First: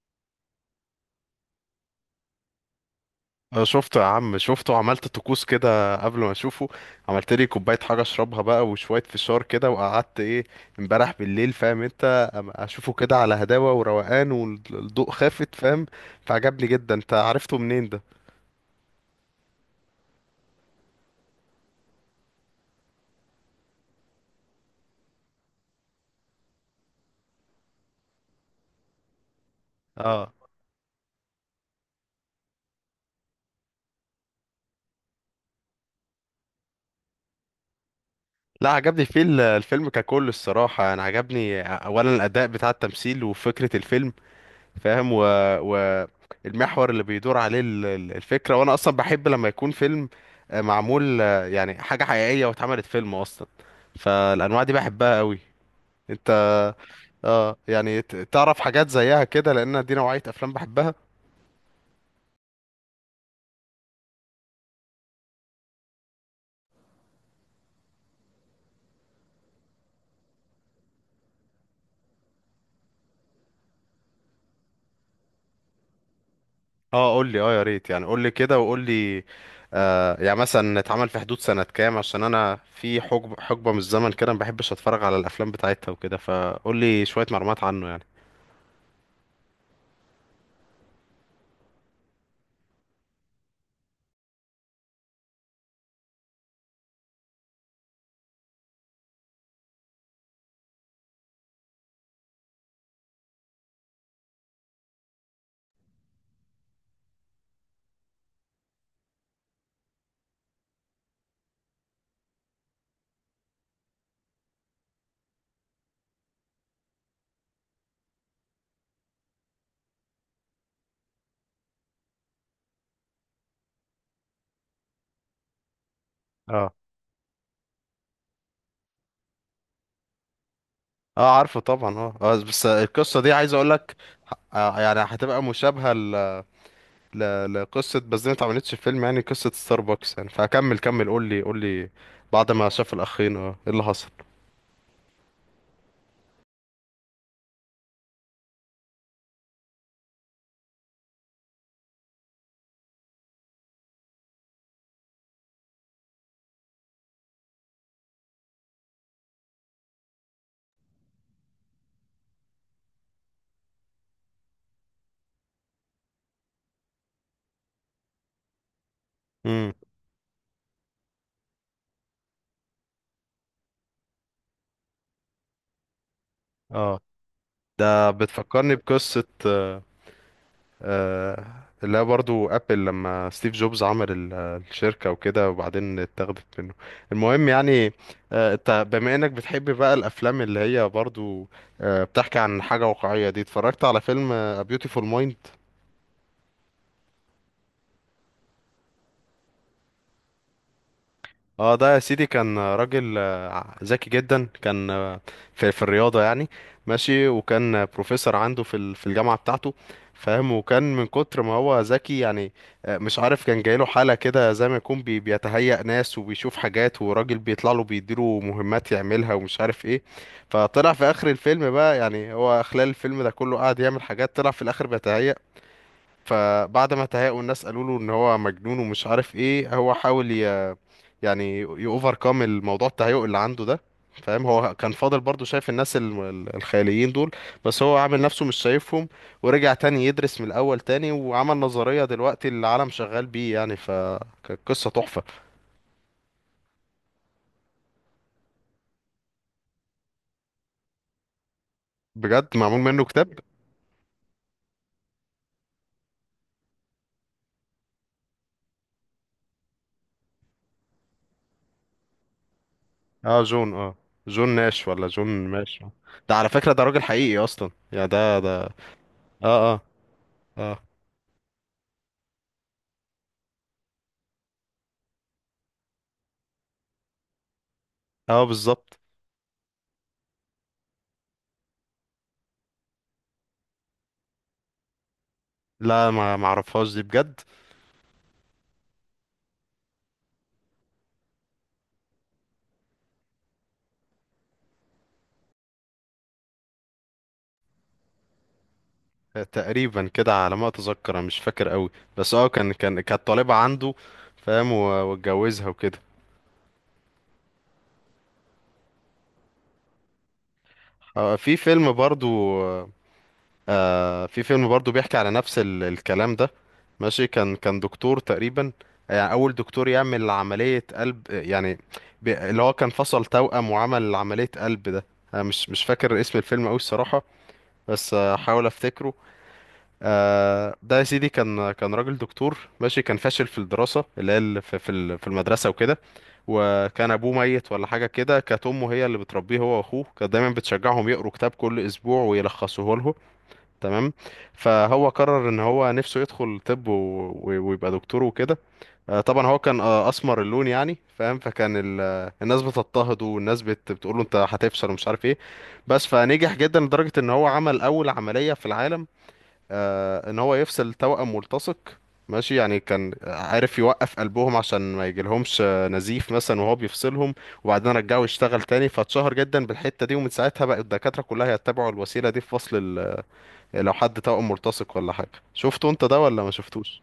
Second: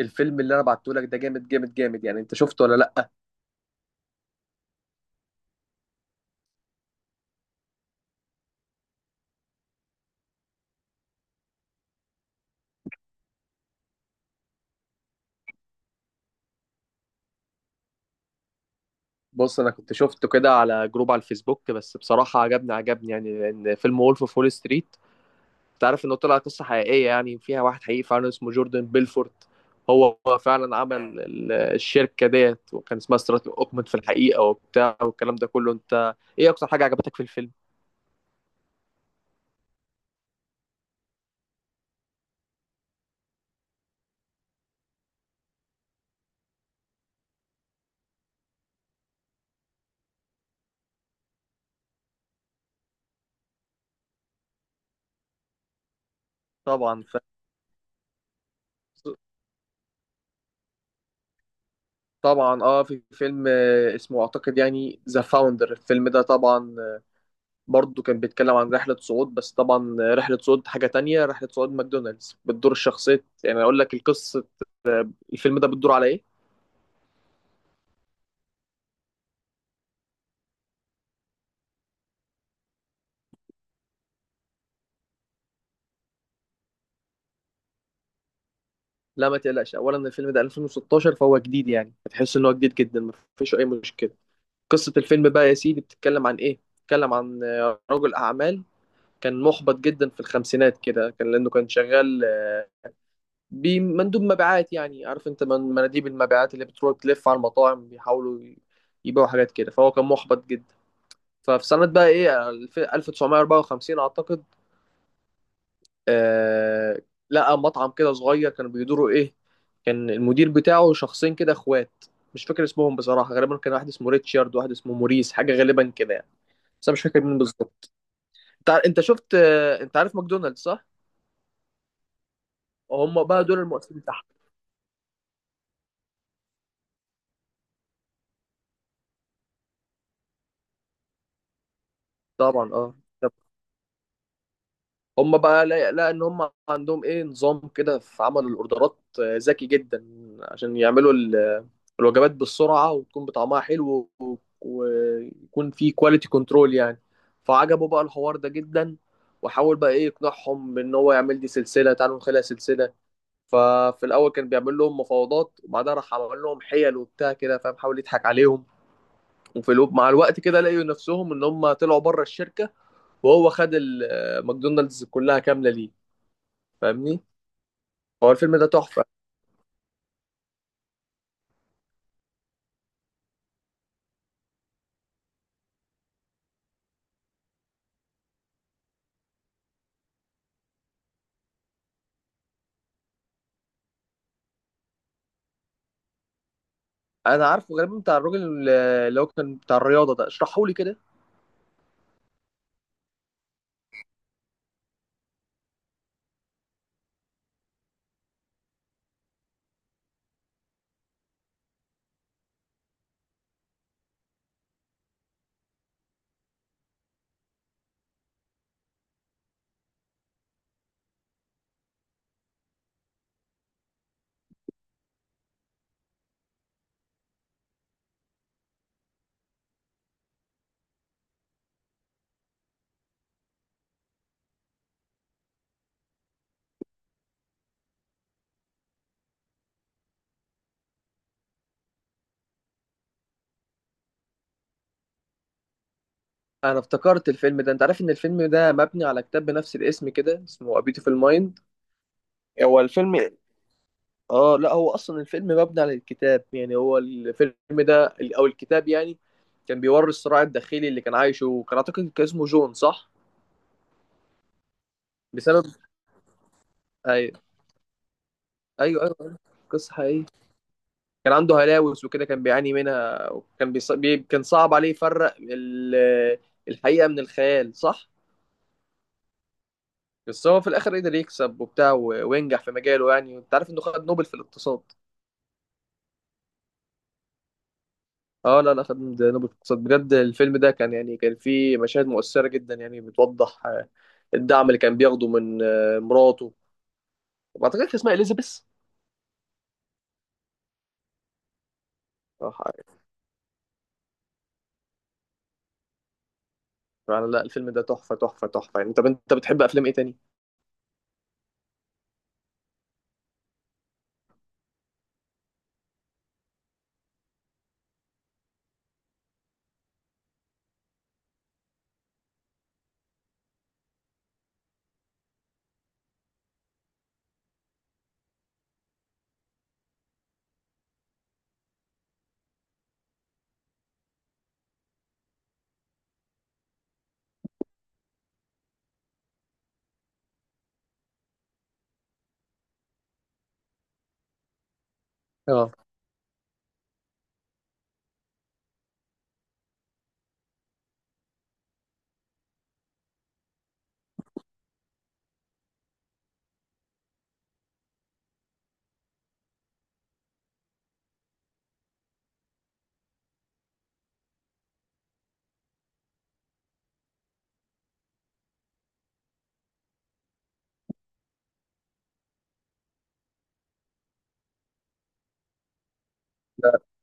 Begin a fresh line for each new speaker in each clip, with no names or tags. الفيلم اللي انا بعته لك ده جامد جامد جامد يعني انت شفته ولا لا؟
أه، شفته يا عم شفته وعملت طقوس كده قبل ما اشوفه. عملت لي كوبايه حاجه اشربها بقى وشويه فشار كده وقعدت ايه امبارح بالليل، فاهم انت؟ اشوفه كده على هداوه وروقان والضوء خافت، فاهم؟ فعجبني جدا. انت عرفته منين ده؟
بص، انا كنت شفته كده على جروب على الفيسبوك، بس بصراحه عجبني يعني لان فيلم وولف اوف وول ستريت انت عارف انه طلع قصه حقيقيه، يعني فيها واحد حقيقي فعلا اسمه جوردن بيلفورت. هو
اه.
فعلا عمل الشركه ديت وكان اسمها ستراتيك اوكمنت في الحقيقه وبتاع والكلام ده كله. انت ايه اكتر حاجه عجبتك في الفيلم؟
لا، عجبني فيه الفيلم ككل الصراحه. انا عجبني اولا الاداء بتاع التمثيل وفكره الفيلم، فاهم؟ و... المحور اللي بيدور عليه الفكرة، وانا اصلا بحب لما يكون فيلم معمول، يعني حاجة حقيقية واتعملت فيلم اصلا. فالانواع دي بحبها قوي. انت
طبعا
اه يعني تعرف حاجات زيها كده؟ لان دي نوعية افلام بحبها.
طبعا اه، في فيلم اسمه اعتقد يعني ذا فاوندر. الفيلم ده طبعا برضه كان بيتكلم عن رحلة صعود، بس طبعا رحلة صعود حاجة تانية، رحلة صعود ماكدونالدز. بتدور الشخصية، يعني أقول لك القصة. الفيلم ده بتدور على إيه؟
اه، قول لي اه، يا ريت يعني قول لي كده وقول لي. آه يعني مثلا اتعمل في حدود سنة كام؟ عشان انا في حقبة من الزمن كده ما بحبش اتفرج على الافلام بتاعتها وكده، فقول لي شوية معلومات عنه يعني.
لا ما تقلقش، أولا الفيلم ده 2016 فهو جديد، يعني هتحس إن هو جديد جدا. مفيش أي مشكلة. قصة الفيلم بقى يا سيدي بتتكلم عن إيه؟ بتتكلم عن رجل أعمال كان محبط جدا في الخمسينات كده، كان لأنه كان شغال بمندوب مبيعات. يعني عارف أنت مناديب المبيعات اللي بتروح تلف على المطاعم بيحاولوا يبيعوا حاجات كده، فهو كان محبط جدا. ففي سنة بقى ايه 1954 اعتقد. آه، لقى مطعم كده صغير كانوا بيدوروا ايه. كان المدير بتاعه شخصين كده اخوات، مش فاكر اسمهم بصراحة، غالبا كان واحد اسمه ريتشارد وواحد اسمه موريس، حاجة غالبا كده يعني.
اه.
بس انا مش فاكر مين بالظبط. انت انت شفت آه، انت عارف ماكدونالدز صح؟
اه، عارفه طبعا اه. بس القصه
هم
دي
بقى
عايز
دول
اقول لك
المؤسسين تحت.
يعني هتبقى مشابهه لقصه، بس دي ما اتعملتش في فيلم يعني قصه ستاربكس يعني. فكمل كمل، قول لي قول لي بعد ما
طبعا
شاف
اه. طب
الاخين اه ايه اللي حصل.
هم بقى لا ان هم عندهم ايه نظام كده في عمل الاوردرات ذكي جدا، عشان يعملوا الوجبات بالسرعة وتكون بطعمها حلو، ويكون في كواليتي كنترول يعني. فعجبه بقى الحوار ده جدا، وحاول بقى ايه يقنعهم بان هو يعمل دي سلسله، تعالوا نخليها سلسله. ففي الاول كان بيعمل لهم مفاوضات، وبعدها راح عمل لهم حيل وبتاع كده، فاهم، حاول يضحك عليهم.
امم.
وفي الوب مع الوقت كده لقوا نفسهم ان هم طلعوا بره الشركه، وهو خد ماكدونالدز كلها كامله ليه.
اه.
فاهمني، هو الفيلم ده
بتفكرني
تحفه.
بقصه، آه، آه، اللي هي برضو ابل لما ستيف جوبز عمل الشركة وكده وبعدين اتاخدت منه. المهم يعني، انت بما انك بتحب بقى الافلام اللي هي برضو بتحكي عن حاجة واقعية دي، اتفرجت على فيلم A Beautiful Mind؟
انا عارفه غالبا بتاع الراجل اللي هو كان بتاع الرياضه ده، اشرحه لي كده.
اه، ده يا سيدي كان راجل ذكي جدا، كان في الرياضة يعني ماشي. وكان بروفيسور عنده في في الجامعة بتاعته، فاهم؟ وكان من كتر ما هو ذكي يعني مش عارف، كان جايله حالة كده زي ما يكون بيتهيأ ناس وبيشوف حاجات وراجل بيطلع له بيديله مهمات يعملها ومش عارف ايه. فطلع في آخر الفيلم بقى، يعني هو خلال الفيلم ده كله قاعد يعمل حاجات، طلع في الآخر بيتهيأ. فبعد ما تهاقوا الناس قالوا له ان هو مجنون ومش عارف ايه، هو حاول يعني يوفركم الموضوع التهيؤ اللي عنده ده، فاهم؟ هو كان فاضل برضو شايف الناس الخياليين دول بس هو عامل نفسه مش شايفهم. ورجع تاني يدرس من الاول تاني وعمل نظرية دلوقتي العالم شغال بيه يعني، فكانت قصة تحفة.
انا افتكرت الفيلم ده، انت عارف ان الفيلم ده مبني على كتاب بنفس الاسم كده اسمه A Beautiful Mind؟
بجد معمول
هو
منه
الفيلم
كتاب؟
اه، لا هو اصلا الفيلم مبني على الكتاب يعني، هو الفيلم ده او الكتاب يعني كان بيوري الصراع الداخلي اللي كان عايشه، وكان اعتقد كان اسمه جون صح؟
اه، جون اه. جون ناش ولا جون
بسبب،
ماش؟ ده على فكرة ده راجل
ايوه،
حقيقي اصلا يعني ده ده.
ايوه أيوه.
اه اه.
قصة حقيقية.
اه
كان عنده هلاوس وكده كان بيعاني منها، وكان كان صعب عليه يفرق الحقيقة من الخيال صح.
اه بالظبط.
بس هو في الاخر قدر يكسب وبتاع وينجح في مجاله، يعني انت عارف انه خد نوبل في الاقتصاد.
لا، ما معرفهاش دي بجد.
اه لا لا، خدنا نوبل اقتصاد بجد. الفيلم ده كان يعني كان فيه مشاهد مؤثرة جدا، يعني بتوضح آه، الدعم اللي كان بياخده من آه، مراته، وبعتقد كان اسمها اليزابيث.
تقريبا كده على ما اتذكر، أنا مش فاكر قوي بس اه،
اه
كان كانت طالبة عنده، فاهم؟ واتجوزها وكده.
يعني لا، الفيلم ده تحفة تحفة تحفة يعني. طب انت بتحب افلام ايه تاني؟
في فيلم برضو، في فيلم برضو بيحكي على نفس الكلام ده ماشي. كان دكتور تقريبا، يعني اول دكتور يعمل عملية قلب يعني، اللي هو كان فصل توأم وعمل عملية قلب ده. انا مش فاكر اسم الفيلم قوي الصراحة، بس هحاول افتكره. ده يا سيدي كان راجل دكتور ماشي، كان فاشل في الدراسة اللي هي في في المدرسة وكده. وكان أبوه ميت ولا حاجة كده، كانت أمه هي اللي بتربيه هو وأخوه، كانت دايما بتشجعهم يقروا كتاب كل أسبوع ويلخصوه له، تمام؟ فهو قرر إن
اه
هو نفسه يدخل طب ويبقى دكتور وكده. طبعا هو كان أسمر اللون يعني، فاهم؟ فكان الناس بتضطهده والناس بتقوله أنت هتفشل ومش عارف إيه. بس فنجح جدا لدرجة إن هو عمل أول عملية في العالم، ان هو يفصل توأم ملتصق ماشي. يعني كان عارف يوقف قلبهم عشان ما يجيلهمش نزيف مثلا وهو بيفصلهم، وبعدين رجعه يشتغل تاني. فاتشهر جدا بالحتة دي، ومن ساعتها بقى الدكاترة كلها يتبعوا الوسيلة دي في فصل لو حد توأم ملتصق ولا حاجة. شفته انت ده ولا ما
لا.
شفتوش؟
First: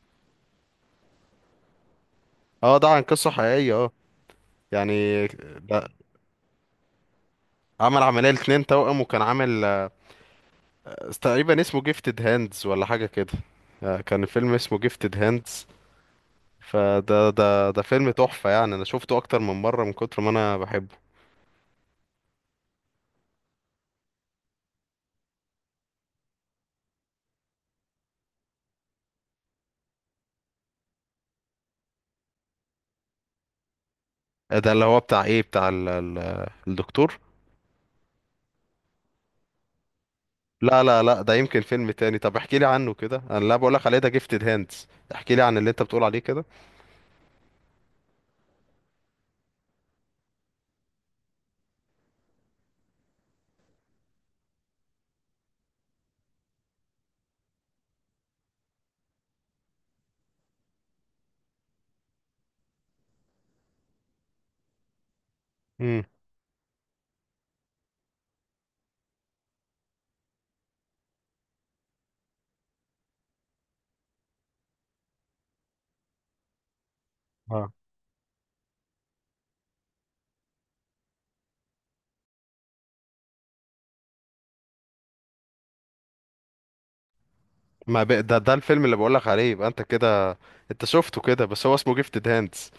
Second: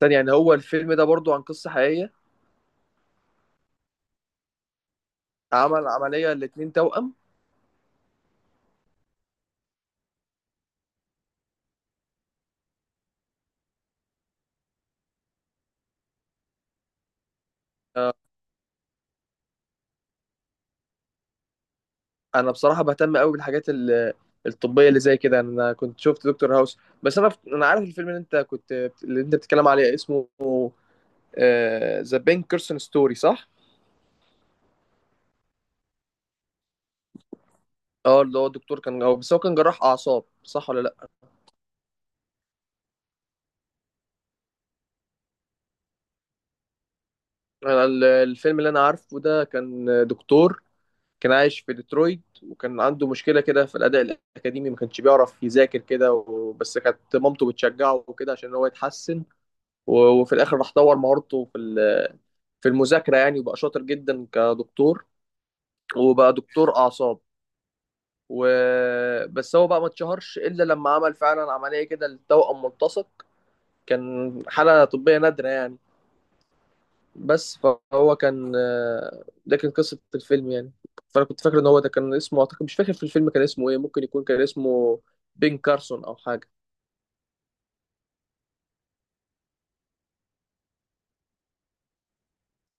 تاني يعني هو الفيلم ده برضو عن قصة حقيقية؟
اه، ده عن قصة حقيقية اه يعني
عمل
ده.
عملية الاتنين توأم.
عمل عملية لاتنين توأم وكان عامل تقريبا اسمه جيفتد هاندز ولا حاجة كده. كان فيلم اسمه جيفتد هاندز. فده ده فيلم
آه،
تحفة، يعني انا شفته اكتر من مرة من كتر ما انا بحبه.
انا بصراحة بهتم قوي بالحاجات الطبية اللي زي كده، انا كنت شفت دكتور هاوس. بس انا عارف الفيلم اللي انت كنت، اللي انت بتتكلم عليه اسمه ذا بين كيرسون ستوري صح؟
ده اللي هو بتاع ايه، بتاع ال ال الدكتور.
اه اللي هو الدكتور كان هو، بس هو كان جراح اعصاب صح ولا
لا لا
لا؟
لا، ده يمكن فيلم تاني. طب احكي لي عنه كده، انا لا بقول لك عليه ده جيفتد هاندز، احكي لي عن اللي انت بتقول عليه كده.
انا الفيلم اللي انا عارفه ده كان دكتور كان عايش في ديترويت، وكان عنده مشكله كده في الاداء الاكاديمي، ما كانش بيعرف يذاكر كده بس كانت مامته بتشجعه وكده عشان هو يتحسن، وفي الاخر راح طور مهارته في في المذاكره يعني، وبقى شاطر جدا كدكتور،
امم.
وبقى دكتور اعصاب. وبس هو بقى ما اتشهرش الا لما عمل فعلا عمليه كده للتوأم ملتصق. كان حالة طبية نادرة يعني. بس
اه.
فهو كان آه، ده كان قصة الفيلم يعني. فأنا كنت فاكر إن هو ده كان اسمه أعتقد، مش فاكر في الفيلم كان اسمه إيه، ممكن يكون كان اسمه بين كارسون أو حاجة.
ما ب... ده الفيلم اللي بقول لك عليه، يبقى انت كده انت شفته كده، بس هو اسمه جيفتد هاندز.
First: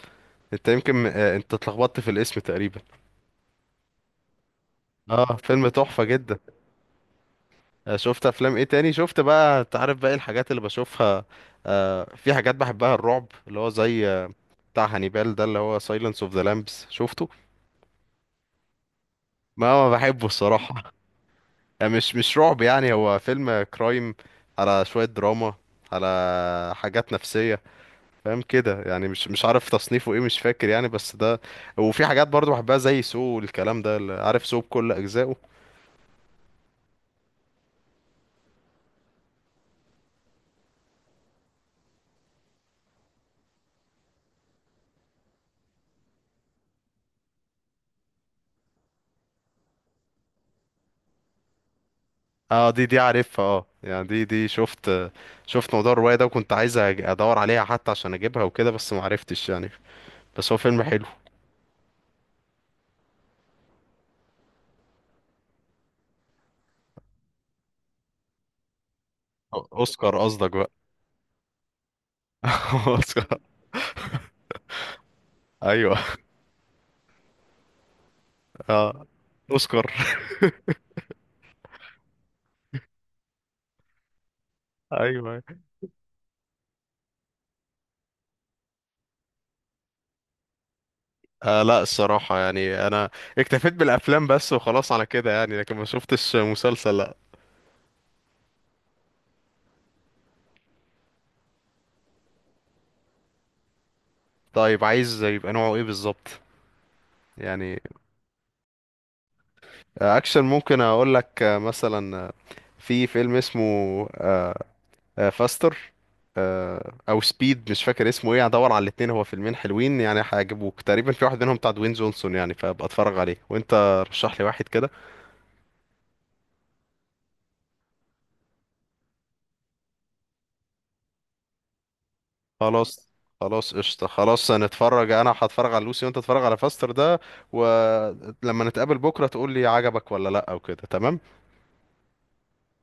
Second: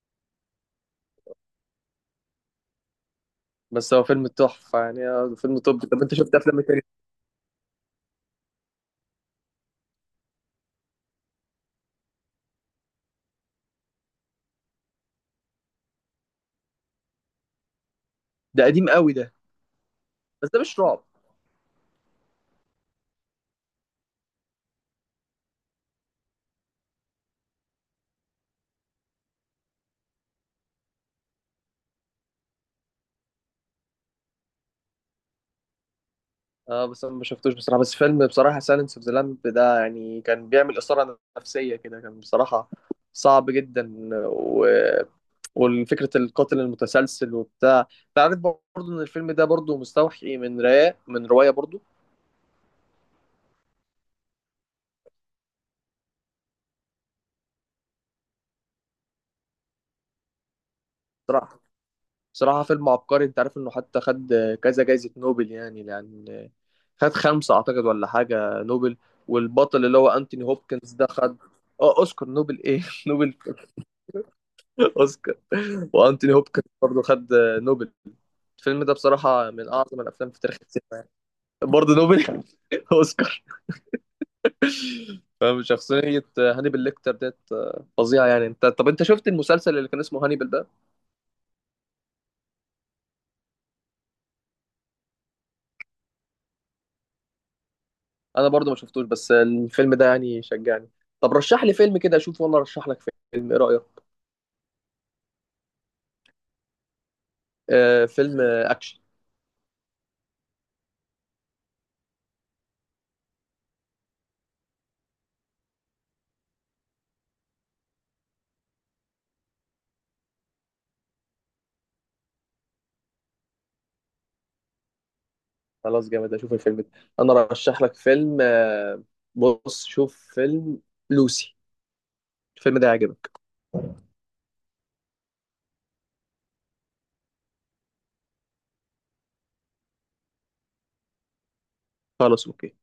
انت يمكن انت اتلخبطت في الاسم تقريبا.
بس هو فيلم تحفة يعني. آه،
اه،
فيلم
فيلم
طب. طب
تحفة
أنت شفت
جدا.
أفلام إيه تاني؟
شفت افلام ايه تاني؟ شفت بقى، انت عارف بقى إيه الحاجات اللي بشوفها. في حاجات بحبها الرعب، اللي هو زي بتاع هانيبال ده اللي هو سايلنس اوف ذا لامبس، شفته؟
ده قديم قوي ده.
ما بحبه
بس ده مش
الصراحة
رعب.
يعني مش رعب، يعني هو فيلم كرايم، على شوية دراما، على حاجات نفسية، فاهم كده؟ يعني مش عارف تصنيفه ايه مش فاكر يعني بس ده. وفي حاجات برضو بحبها زي سو والكلام ده، اللي عارف سو بكل اجزائه.
اه بس انا ما شفتوش بصراحه، بس فيلم بصراحه سايلنس اوف ذا لامب ده يعني كان بيعمل اثاره نفسيه كده، كان بصراحه صعب جدا و... والفكرة القاتل المتسلسل وبتاع. انت عارف برضه ان الفيلم ده برضه مستوحي من رواية، برضه.
اه، دي عارفها اه، يعني دي شفت. شفت موضوع الرواية ده وكنت عايز ادور عليها حتى عشان اجيبها وكده بس ما عرفتش يعني. بس هو فيلم حلو.
بصراحة، بصراحة فيلم عبقري. انت عارف انه حتى خد كذا جايزة نوبل يعني، لان خد خمسة اعتقد ولا حاجة نوبل، والبطل اللي هو
اوسكار
انتوني
قصدك بقى.
هوبكنز ده خد. اه اوسكار نوبل ايه نوبل
اوسكار.
اوسكار.
ايوه.
وانتوني هوبكنز برضه خد نوبل. الفيلم ده
اه
بصراحة من
اوسكار.
اعظم الافلام في تاريخ السينما يعني. برضه نوبل اوسكار.
ايوه.
فاهم شخصية هانيبال ليكتر ديت آه، فظيعة يعني. انت طب انت شفت المسلسل اللي كان اسمه هانيبال ده؟
آه لا، الصراحة يعني انا اكتفيت بالافلام بس وخلاص على كده يعني، لكن ما شفتش مسلسل لا.
انا برضو ما شفتوش، بس الفيلم ده يعني شجعني. طب رشح لي فيلم كده اشوف وانا ارشح لك فيلم، ايه رأيك؟
طيب، عايز يبقى نوعه ايه بالظبط يعني؟
آه فيلم آه، اكشن.
اكشن ممكن اقول لك مثلا في فيلم اسمه آه، فاستر، او سبيد، مش فاكر اسمه ايه، هدور على الاتنين. هو فيلمين حلوين يعني هيعجبوك تقريبا، في واحد منهم بتاع دوين جونسون يعني، فابقى اتفرج عليه وانت رشح لي واحد كده.
خلاص جامد، اشوف الفيلم ده. انا رشح لك فيلم آه، بص شوف فيلم لوسي، الفيلم ده
خلاص.
يعجبك.
خلاص قشطة خلاص، هنتفرج. انا هتفرج على لوسي وانت تتفرج على فاستر ده، ولما نتقابل بكرة تقول لي عجبك ولا لا او كده، تمام.
خلاص اوكي.